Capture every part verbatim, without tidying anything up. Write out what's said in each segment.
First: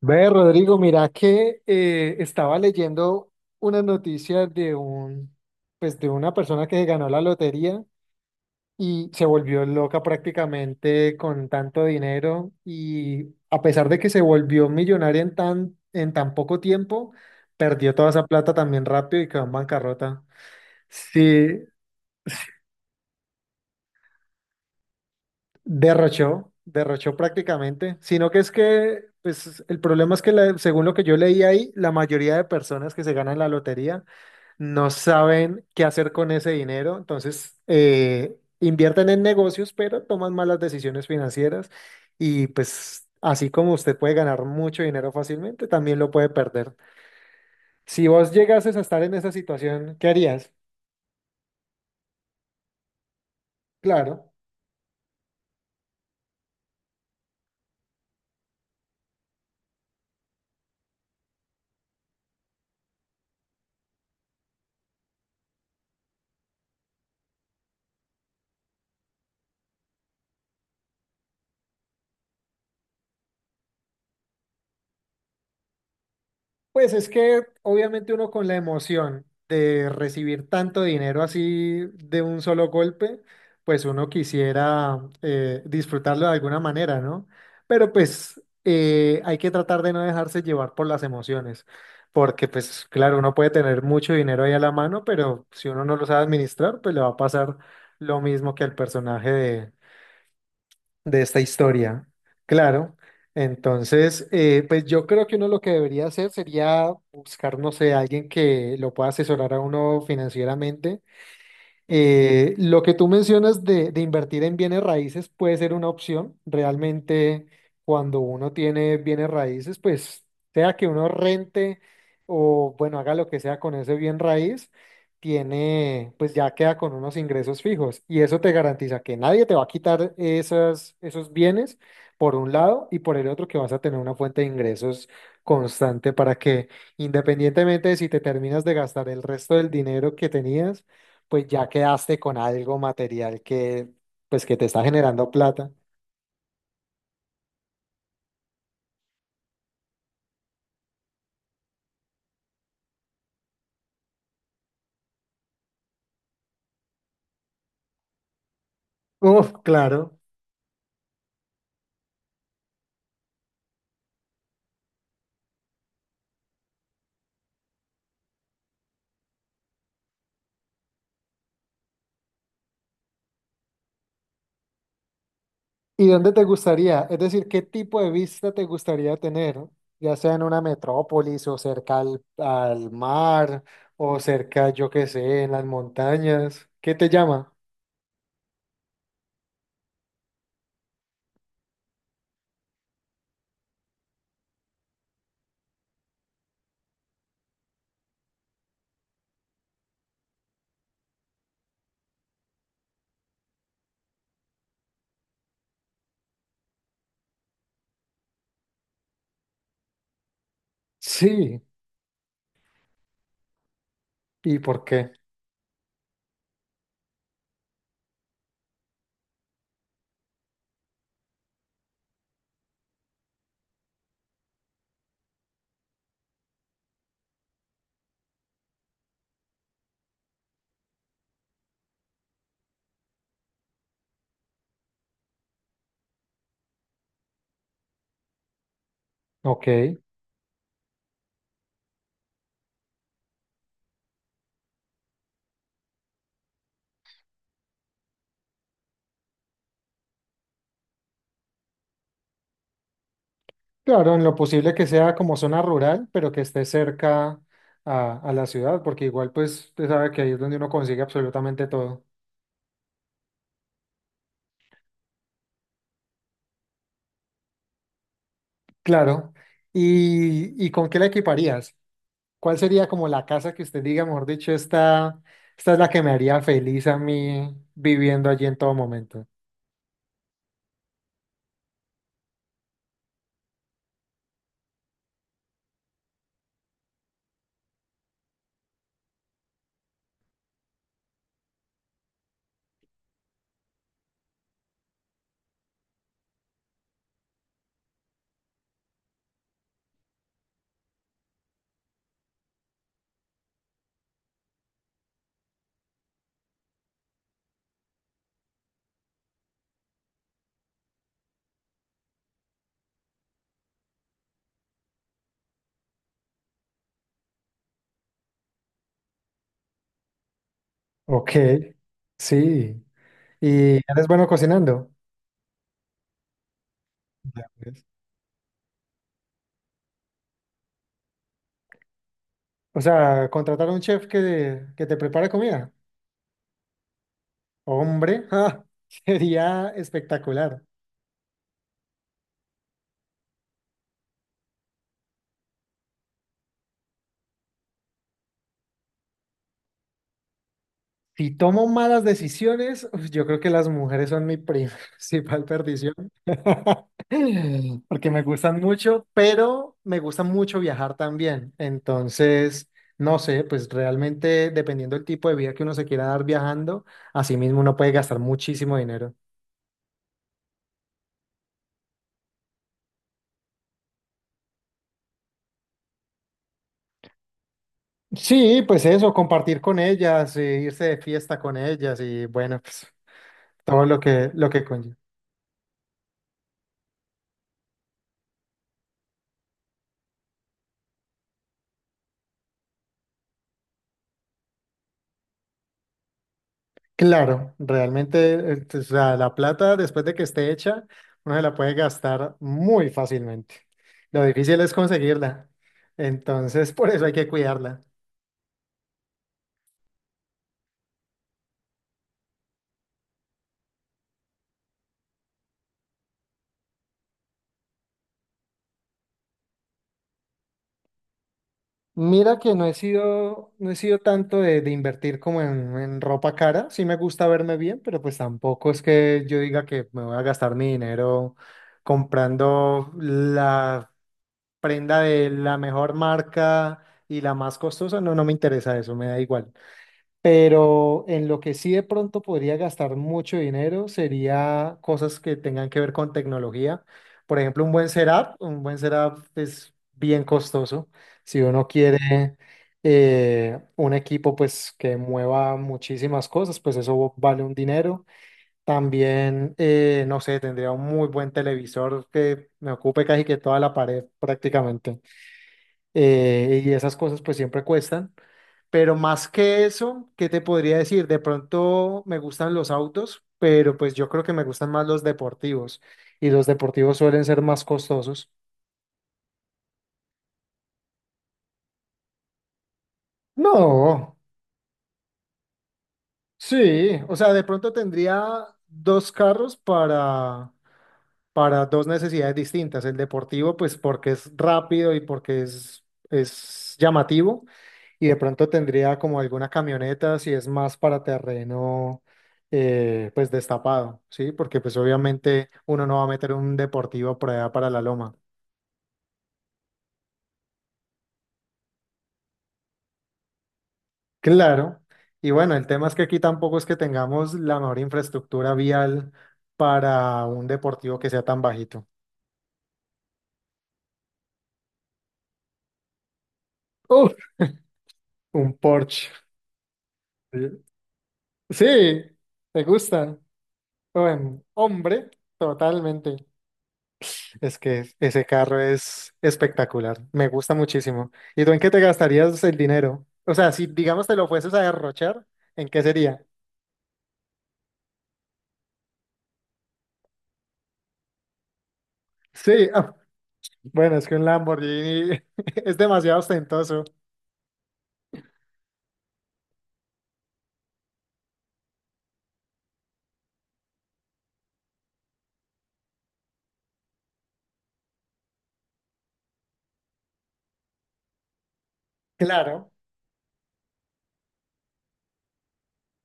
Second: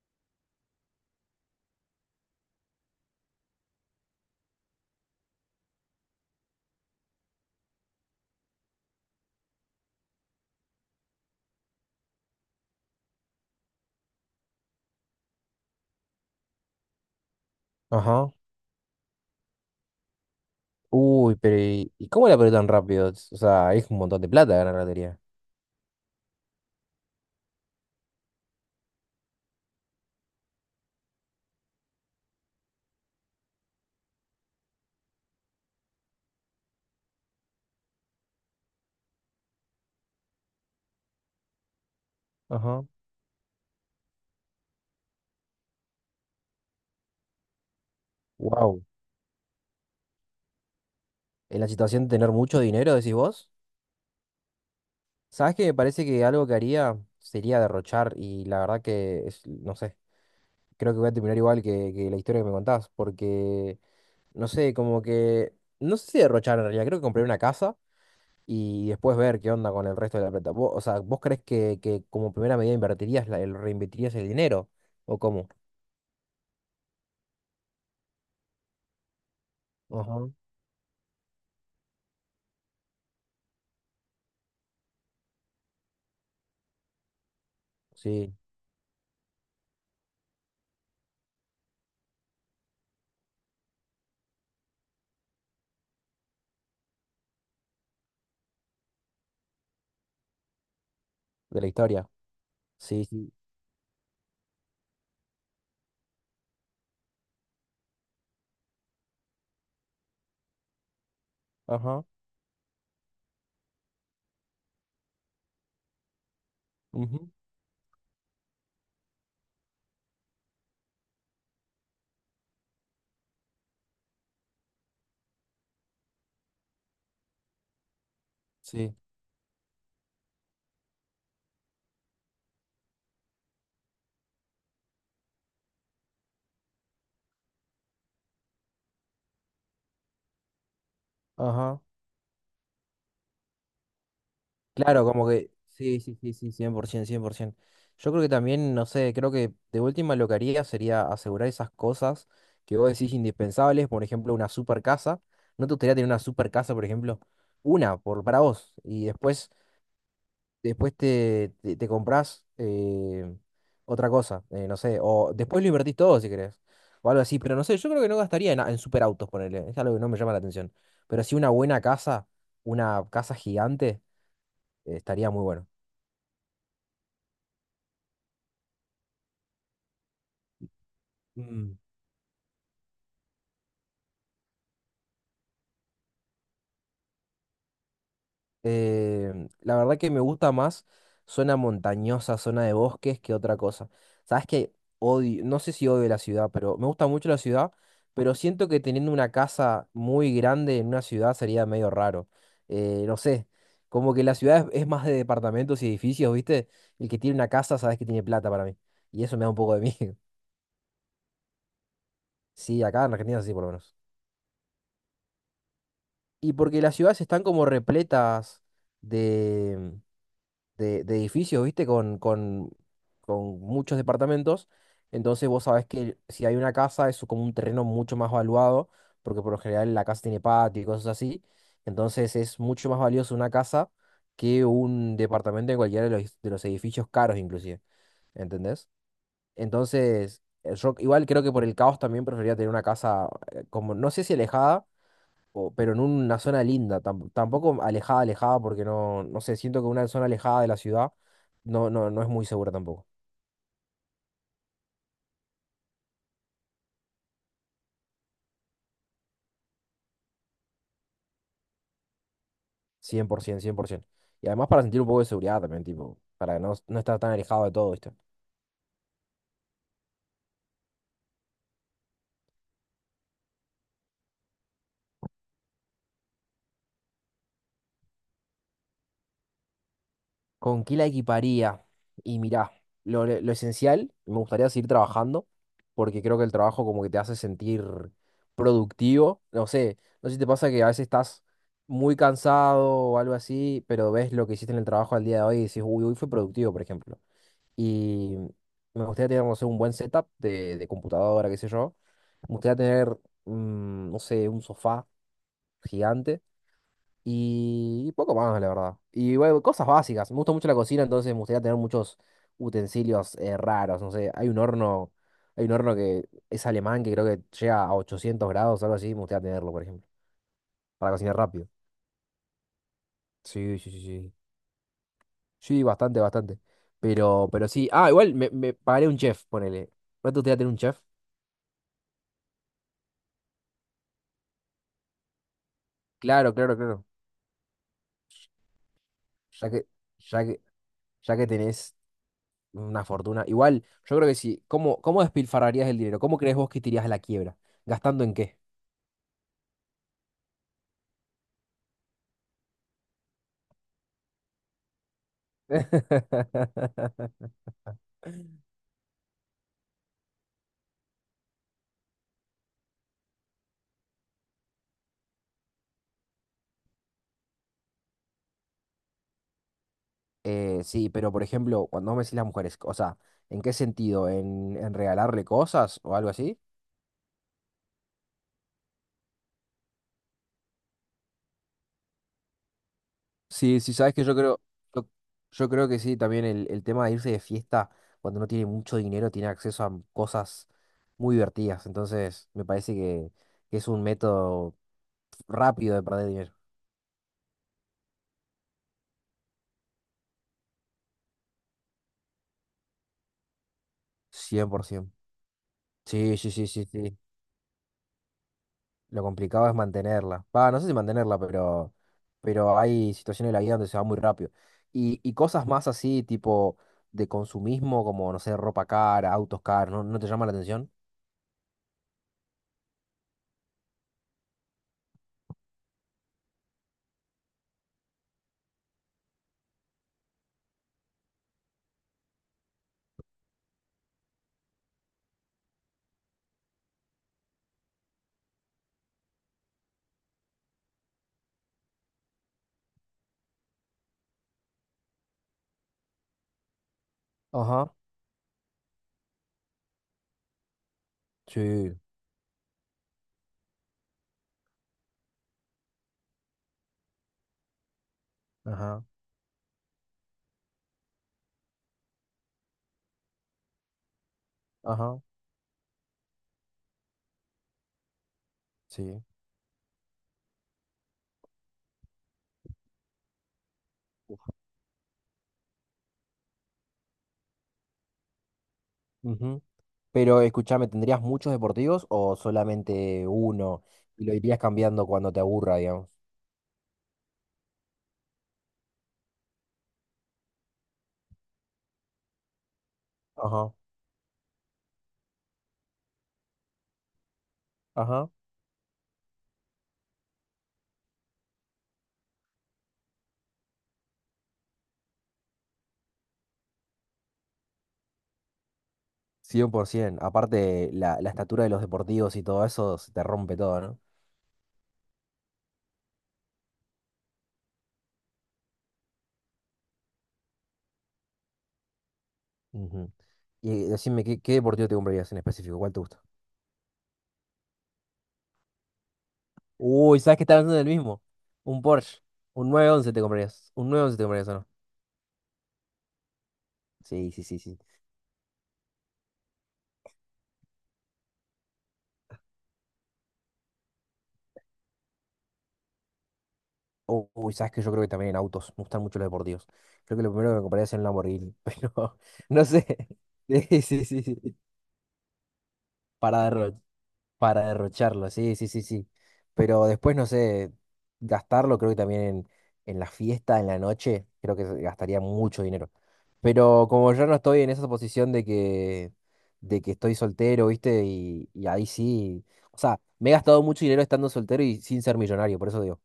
Ve, Rodrigo, mira que eh, estaba leyendo una noticia de un, pues de una persona que ganó la lotería y se volvió loca prácticamente con tanto dinero y a pesar de que se volvió millonaria en tan, en tan poco tiempo, perdió toda esa Ajá. plata también rápido y quedó en bancarrota. Uy, Sí. pero ¿y, y cómo la perdió tan rápido? Es- O sea, es un montón de plata ganar la lotería. Derrochó, derrochó prácticamente, sino que es que, pues el problema es que la- según lo que yo leí ahí, la mayoría de personas que se ganan la lotería no saben qué hacer con ese dinero, entonces eh, invierten en negocios, pero toman malas decisiones financieras y Ajá. pues así como usted puede ganar mucho dinero fácilmente, también lo puede perder. Si vos llegases a Wow. estar en esa situación, ¿qué harías? En la situación de tener mucho dinero, decís vos. Claro. ¿Sabes qué? Me parece que algo que haría sería derrochar, y la verdad que, es- no sé, creo que voy a terminar igual que, que la historia que me contás, porque no sé, como que, no sé si derrochar en realidad. Creo que compré una casa y después ver qué onda con el resto de la plata. Vos- o sea, ¿vos crees que, que como primera medida invertirías, la- el, reinvertirías el dinero? ¿O cómo? Pues es que obviamente uno con la emoción de Ajá. recibir tanto dinero así de un solo golpe, pues uno quisiera eh, disfrutarlo de alguna manera, ¿no? Pero Sí, pues eh, hay que tratar de no dejarse llevar por las emociones, porque pues claro, uno puede tener mucho dinero ahí a la mano, pero si uno no lo sabe administrar, pues le va a pasar lo mismo que al personaje de esta de la historia. historia. Claro. Sí, sí. Entonces, eh, pues yo creo que uno lo que debería hacer sería buscar, no sé, alguien que lo pueda asesorar a uno financieramente Ajá. eh, lo que tú mencionas de, de invertir en bienes raíces puede ser una opción. Ujú. Realmente, cuando uno tiene bienes raíces, pues sea que uno rente o, bueno, haga lo que sea con ese bien raíz, tiene, pues ya queda con unos ingresos fijos. Y eso te Sí. garantiza que nadie te va a quitar esas, esos bienes, por un lado, y por el otro, que vas a tener una fuente de ingresos constante para que, independientemente de si te terminas de gastar el resto del dinero que tenías, pues ya Ajá. quedaste con algo material que, pues que te está Claro, como generando que. plata. Sí, sí, sí, sí, cien cien por ciento, cien por cien por ciento. Yo creo que también, no sé, creo que de última lo que haría sería asegurar esas cosas que vos decís indispensables, por ejemplo, una super casa. ¿No te gustaría tener una super casa, por ejemplo? Una, por, para vos. Y después Uf, claro. después te, te, te compras eh, otra cosa. Eh, no sé, o después lo invertís todo si querés, o algo así, pero no sé, yo creo que no gastaría en, en superautos, ponerle, es algo que no me llama la atención, pero sí una buena casa, una casa gigante. Eh, estaría muy bueno. ¿Y dónde te gustaría? Es decir, ¿qué tipo de vista te gustaría tener? Ya sea en una metrópolis o cerca al, al mar o cerca, yo qué sé, en las montañas. ¿Qué te llama? Eh, la verdad que me gusta más zona montañosa, zona de bosques que otra cosa. Sabes que odio, no sé si odio la ciudad, pero me gusta mucho la ciudad, pero siento que teniendo una casa muy grande en una ciudad sería medio raro. Eh, no sé, como que la ciudad es, es más de departamentos y edificios, ¿viste? El que tiene una casa, sabes que tiene plata para mí. Y eso me da un poco de miedo. Sí. Sí, acá en Argentina sí, por lo menos. ¿Y por qué? Y porque las ciudades están como repletas de, de edificios, ¿viste? Con, con, con muchos departamentos. Entonces vos sabés que si hay una casa, es como un terreno mucho más valuado, porque por lo general la casa tiene patio y cosas así. Entonces es mucho más valioso una casa que un departamento en cualquiera de los, de los edificios caros inclusive, ¿entendés? Ok. Entonces, eh, yo igual creo que por el caos también preferiría tener una casa eh, como, no sé si alejada, o- pero en una zona linda, tam- tampoco alejada, alejada, porque no, no sé, siento que una zona alejada de la ciudad no, no, no es muy segura tampoco. Claro, en lo posible que sea como zona rural, pero que esté cerca a, a la ciudad, porque igual pues usted sabe que ahí es donde uno consigue absolutamente todo. cien cien por ciento, cien por cien por ciento. Y además para sentir un poco de seguridad también, tipo, para no, no estar tan alejado de todo, ¿viste? Claro. ¿Y, y con qué la equiparías? ¿Cuál sería como la casa que usted diga, mejor dicho, esta, esta es la que me haría feliz a mí viviendo allí en todo momento? ¿Con qué la equiparía? Y mirá, lo, lo esencial, me gustaría seguir trabajando, porque creo que el trabajo como que te hace sentir productivo. No sé, no sé si te pasa que a veces estás muy cansado o algo así, pero ves lo que hiciste en el trabajo al día de hoy y dices, uy, hoy fue productivo, por ejemplo. Y me gustaría tener, no sé, un buen setup de, de computadora, qué sé yo. Me gustaría tener, mm, no sé, un sofá gigante y poco más, la verdad. Y bueno, cosas básicas. Me gusta mucho la cocina, entonces me gustaría tener muchos utensilios eh, raros. No sé, hay un horno, hay un horno que es alemán que creo que llega a ochocientos grados, algo así. Me gustaría tenerlo, por ejemplo, para Ok, cocinar rápido. sí. ¿Y Sí, sí, sí, eres bueno sí. cocinando? Sí, bastante, bastante. Ya, Pero, pero pues. sí. Ah, igual me, me pagaré un chef, ponele. ¿No te gustaría tener un chef? O sea, contratar a un chef que, que te prepare comida. Claro, claro, claro. Hombre, ja, sería Ya que, ya que, espectacular. ya que tenés una fortuna. Igual, yo creo que sí. ¿Cómo, ¿cómo despilfarrarías el dinero? ¿Cómo crees vos que te irías a la quiebra? ¿Gastando en qué? Si tomo malas decisiones, uf, yo creo que las mujeres son mi pri- principal perdición. Porque me gustan mucho, pero me gusta mucho viajar también. Entonces, no sé, pues realmente dependiendo del tipo de vida que uno se quiera dar viajando, así mismo uno puede gastar muchísimo dinero. Eh, sí, pero por ejemplo, cuando vos me decís las mujeres, o sea, ¿en qué sentido? ¿En, en regalarle cosas o algo así? Sí, pues eso, compartir con ellas, eh, irse de fiesta con ellas y bueno, pues Sí, todo sí, lo sabes que que yo lo creo, que conlleva. yo, yo creo que sí, también el, el tema de irse de fiesta cuando no tiene mucho dinero tiene acceso a cosas muy divertidas. Entonces, me parece que, que es un método rápido de perder dinero. Claro, realmente, eh, o sea, la plata después de que esté hecha, uno se la puede gastar muy fácilmente. Lo difícil es cien por ciento. conseguirla. Sí, sí, sí, Entonces, sí, por eso hay sí. que cuidarla. Lo complicado es mantenerla. Va, no sé si mantenerla, pero, pero hay situaciones de la vida donde se va muy rápido. Y, y cosas más así, tipo de consumismo, como, no sé, ropa cara, autos caros, ¿no, no te llama la atención? Mira que no he sido, no he sido tanto de, de invertir como en, en ropa cara. Sí me gusta verme bien, pero pues tampoco es que yo diga que me voy a gastar mi dinero comprando la prenda de la mejor marca y la más costosa. No, no me interesa eso, me da igual. Pero en lo que sí de pronto podría gastar mucho dinero sería cosas que tengan que ver con tecnología. Por ejemplo, un buen Ajá. setup, un buen setup es bien costoso. Si uno Sí. quiere eh, un equipo pues que mueva muchísimas cosas, pues eso vale un dinero. Ajá. También, eh, no sé, tendría un muy buen televisor que me ocupe casi que toda la pared prácticamente. Ajá, Eh, y esas cosas pues siempre cuestan. Pero sí. más que eso, ¿qué te podría decir? De pronto me gustan los autos, pero pues yo creo que me gustan más los deportivos y los deportivos suelen ser más costosos. Ujú. Pero escúchame, ¿tendrías muchos deportivos o solamente uno No, y lo irías cambiando cuando te aburra, digamos? sí, o sea, de pronto tendría dos carros para... para dos necesidades distintas. El deportivo, Ajá, pues porque es rápido y porque es, es llamativo, y de ajá. pronto tendría como alguna camioneta si es más para terreno, eh, pues destapado, ¿sí? Porque pues obviamente uno no va a meter un deportivo por allá para la loma. cien por ciento. Aparte, la, la estatura de los deportivos y todo eso se te rompe todo, ¿no? Claro. Y bueno, el tema es que aquí tampoco es que tengamos la mejor infraestructura vial para un deportivo que sea tan bajito. Ujú. Y decime, ¿qué, ¿qué deportivo te comprarías en específico? ¿Cuál te gusta? Uf, un Porsche. Uy, ¿sabes que estás Sí. hablando del mismo? Sí, Un Porsche. me Un nueve once gusta. te comprarías. Un nueve once te Bueno, comprarías, ¿o no? hombre, totalmente. Sí, sí, Es sí, sí. que ese carro es espectacular, me gusta muchísimo. ¿Y tú en qué te gastarías el dinero? O sea, si digamos te lo fueses a derrochar, ¿en qué sería? Oh. Uy, sabes que yo creo que también en autos. Me gustan mucho los deportivos. Creo que lo primero que me compraría es un Lamborghini, pero no Sí, sé. ah, Sí, bueno, sí, es que sí, un sí. Lamborghini es demasiado Para derro- ostentoso. para derrocharlo, sí, sí, sí, sí. Pero después, no sé, gastarlo creo que también en, en la fiesta, en la noche, creo que gastaría mucho dinero. Pero como yo no estoy en esa posición de que, de que estoy soltero, ¿viste? Y, y ahí sí. Claro, O sea, me he gastado mucho dinero estando soltero y sin ser millonario, por eso digo.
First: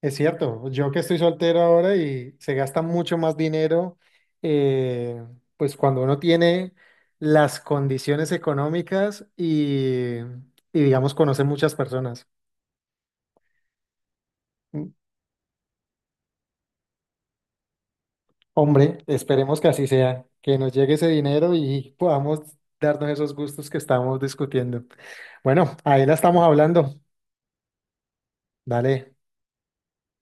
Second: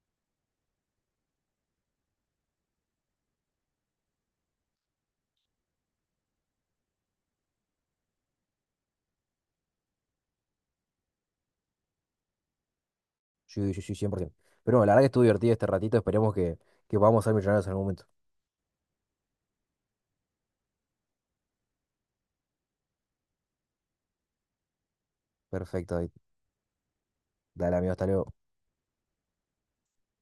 es cierto. Yo que estoy soltero ahora y se gasta mucho más dinero, eh, pues cuando uno tiene las condiciones económicas y, y digamos, conoce muchas personas. Sí, sí, sí, cien por ciento. Pero bueno, la verdad que estuvo divertido este ratito. Esperemos que, que podamos ser millonarios en algún momento. Hombre, esperemos que así sea, que nos llegue ese dinero y podamos darnos esos gustos que estamos discutiendo. Bueno, Perfecto, ahí David. la estamos hablando. Dale, amigo, hasta luego. Dale.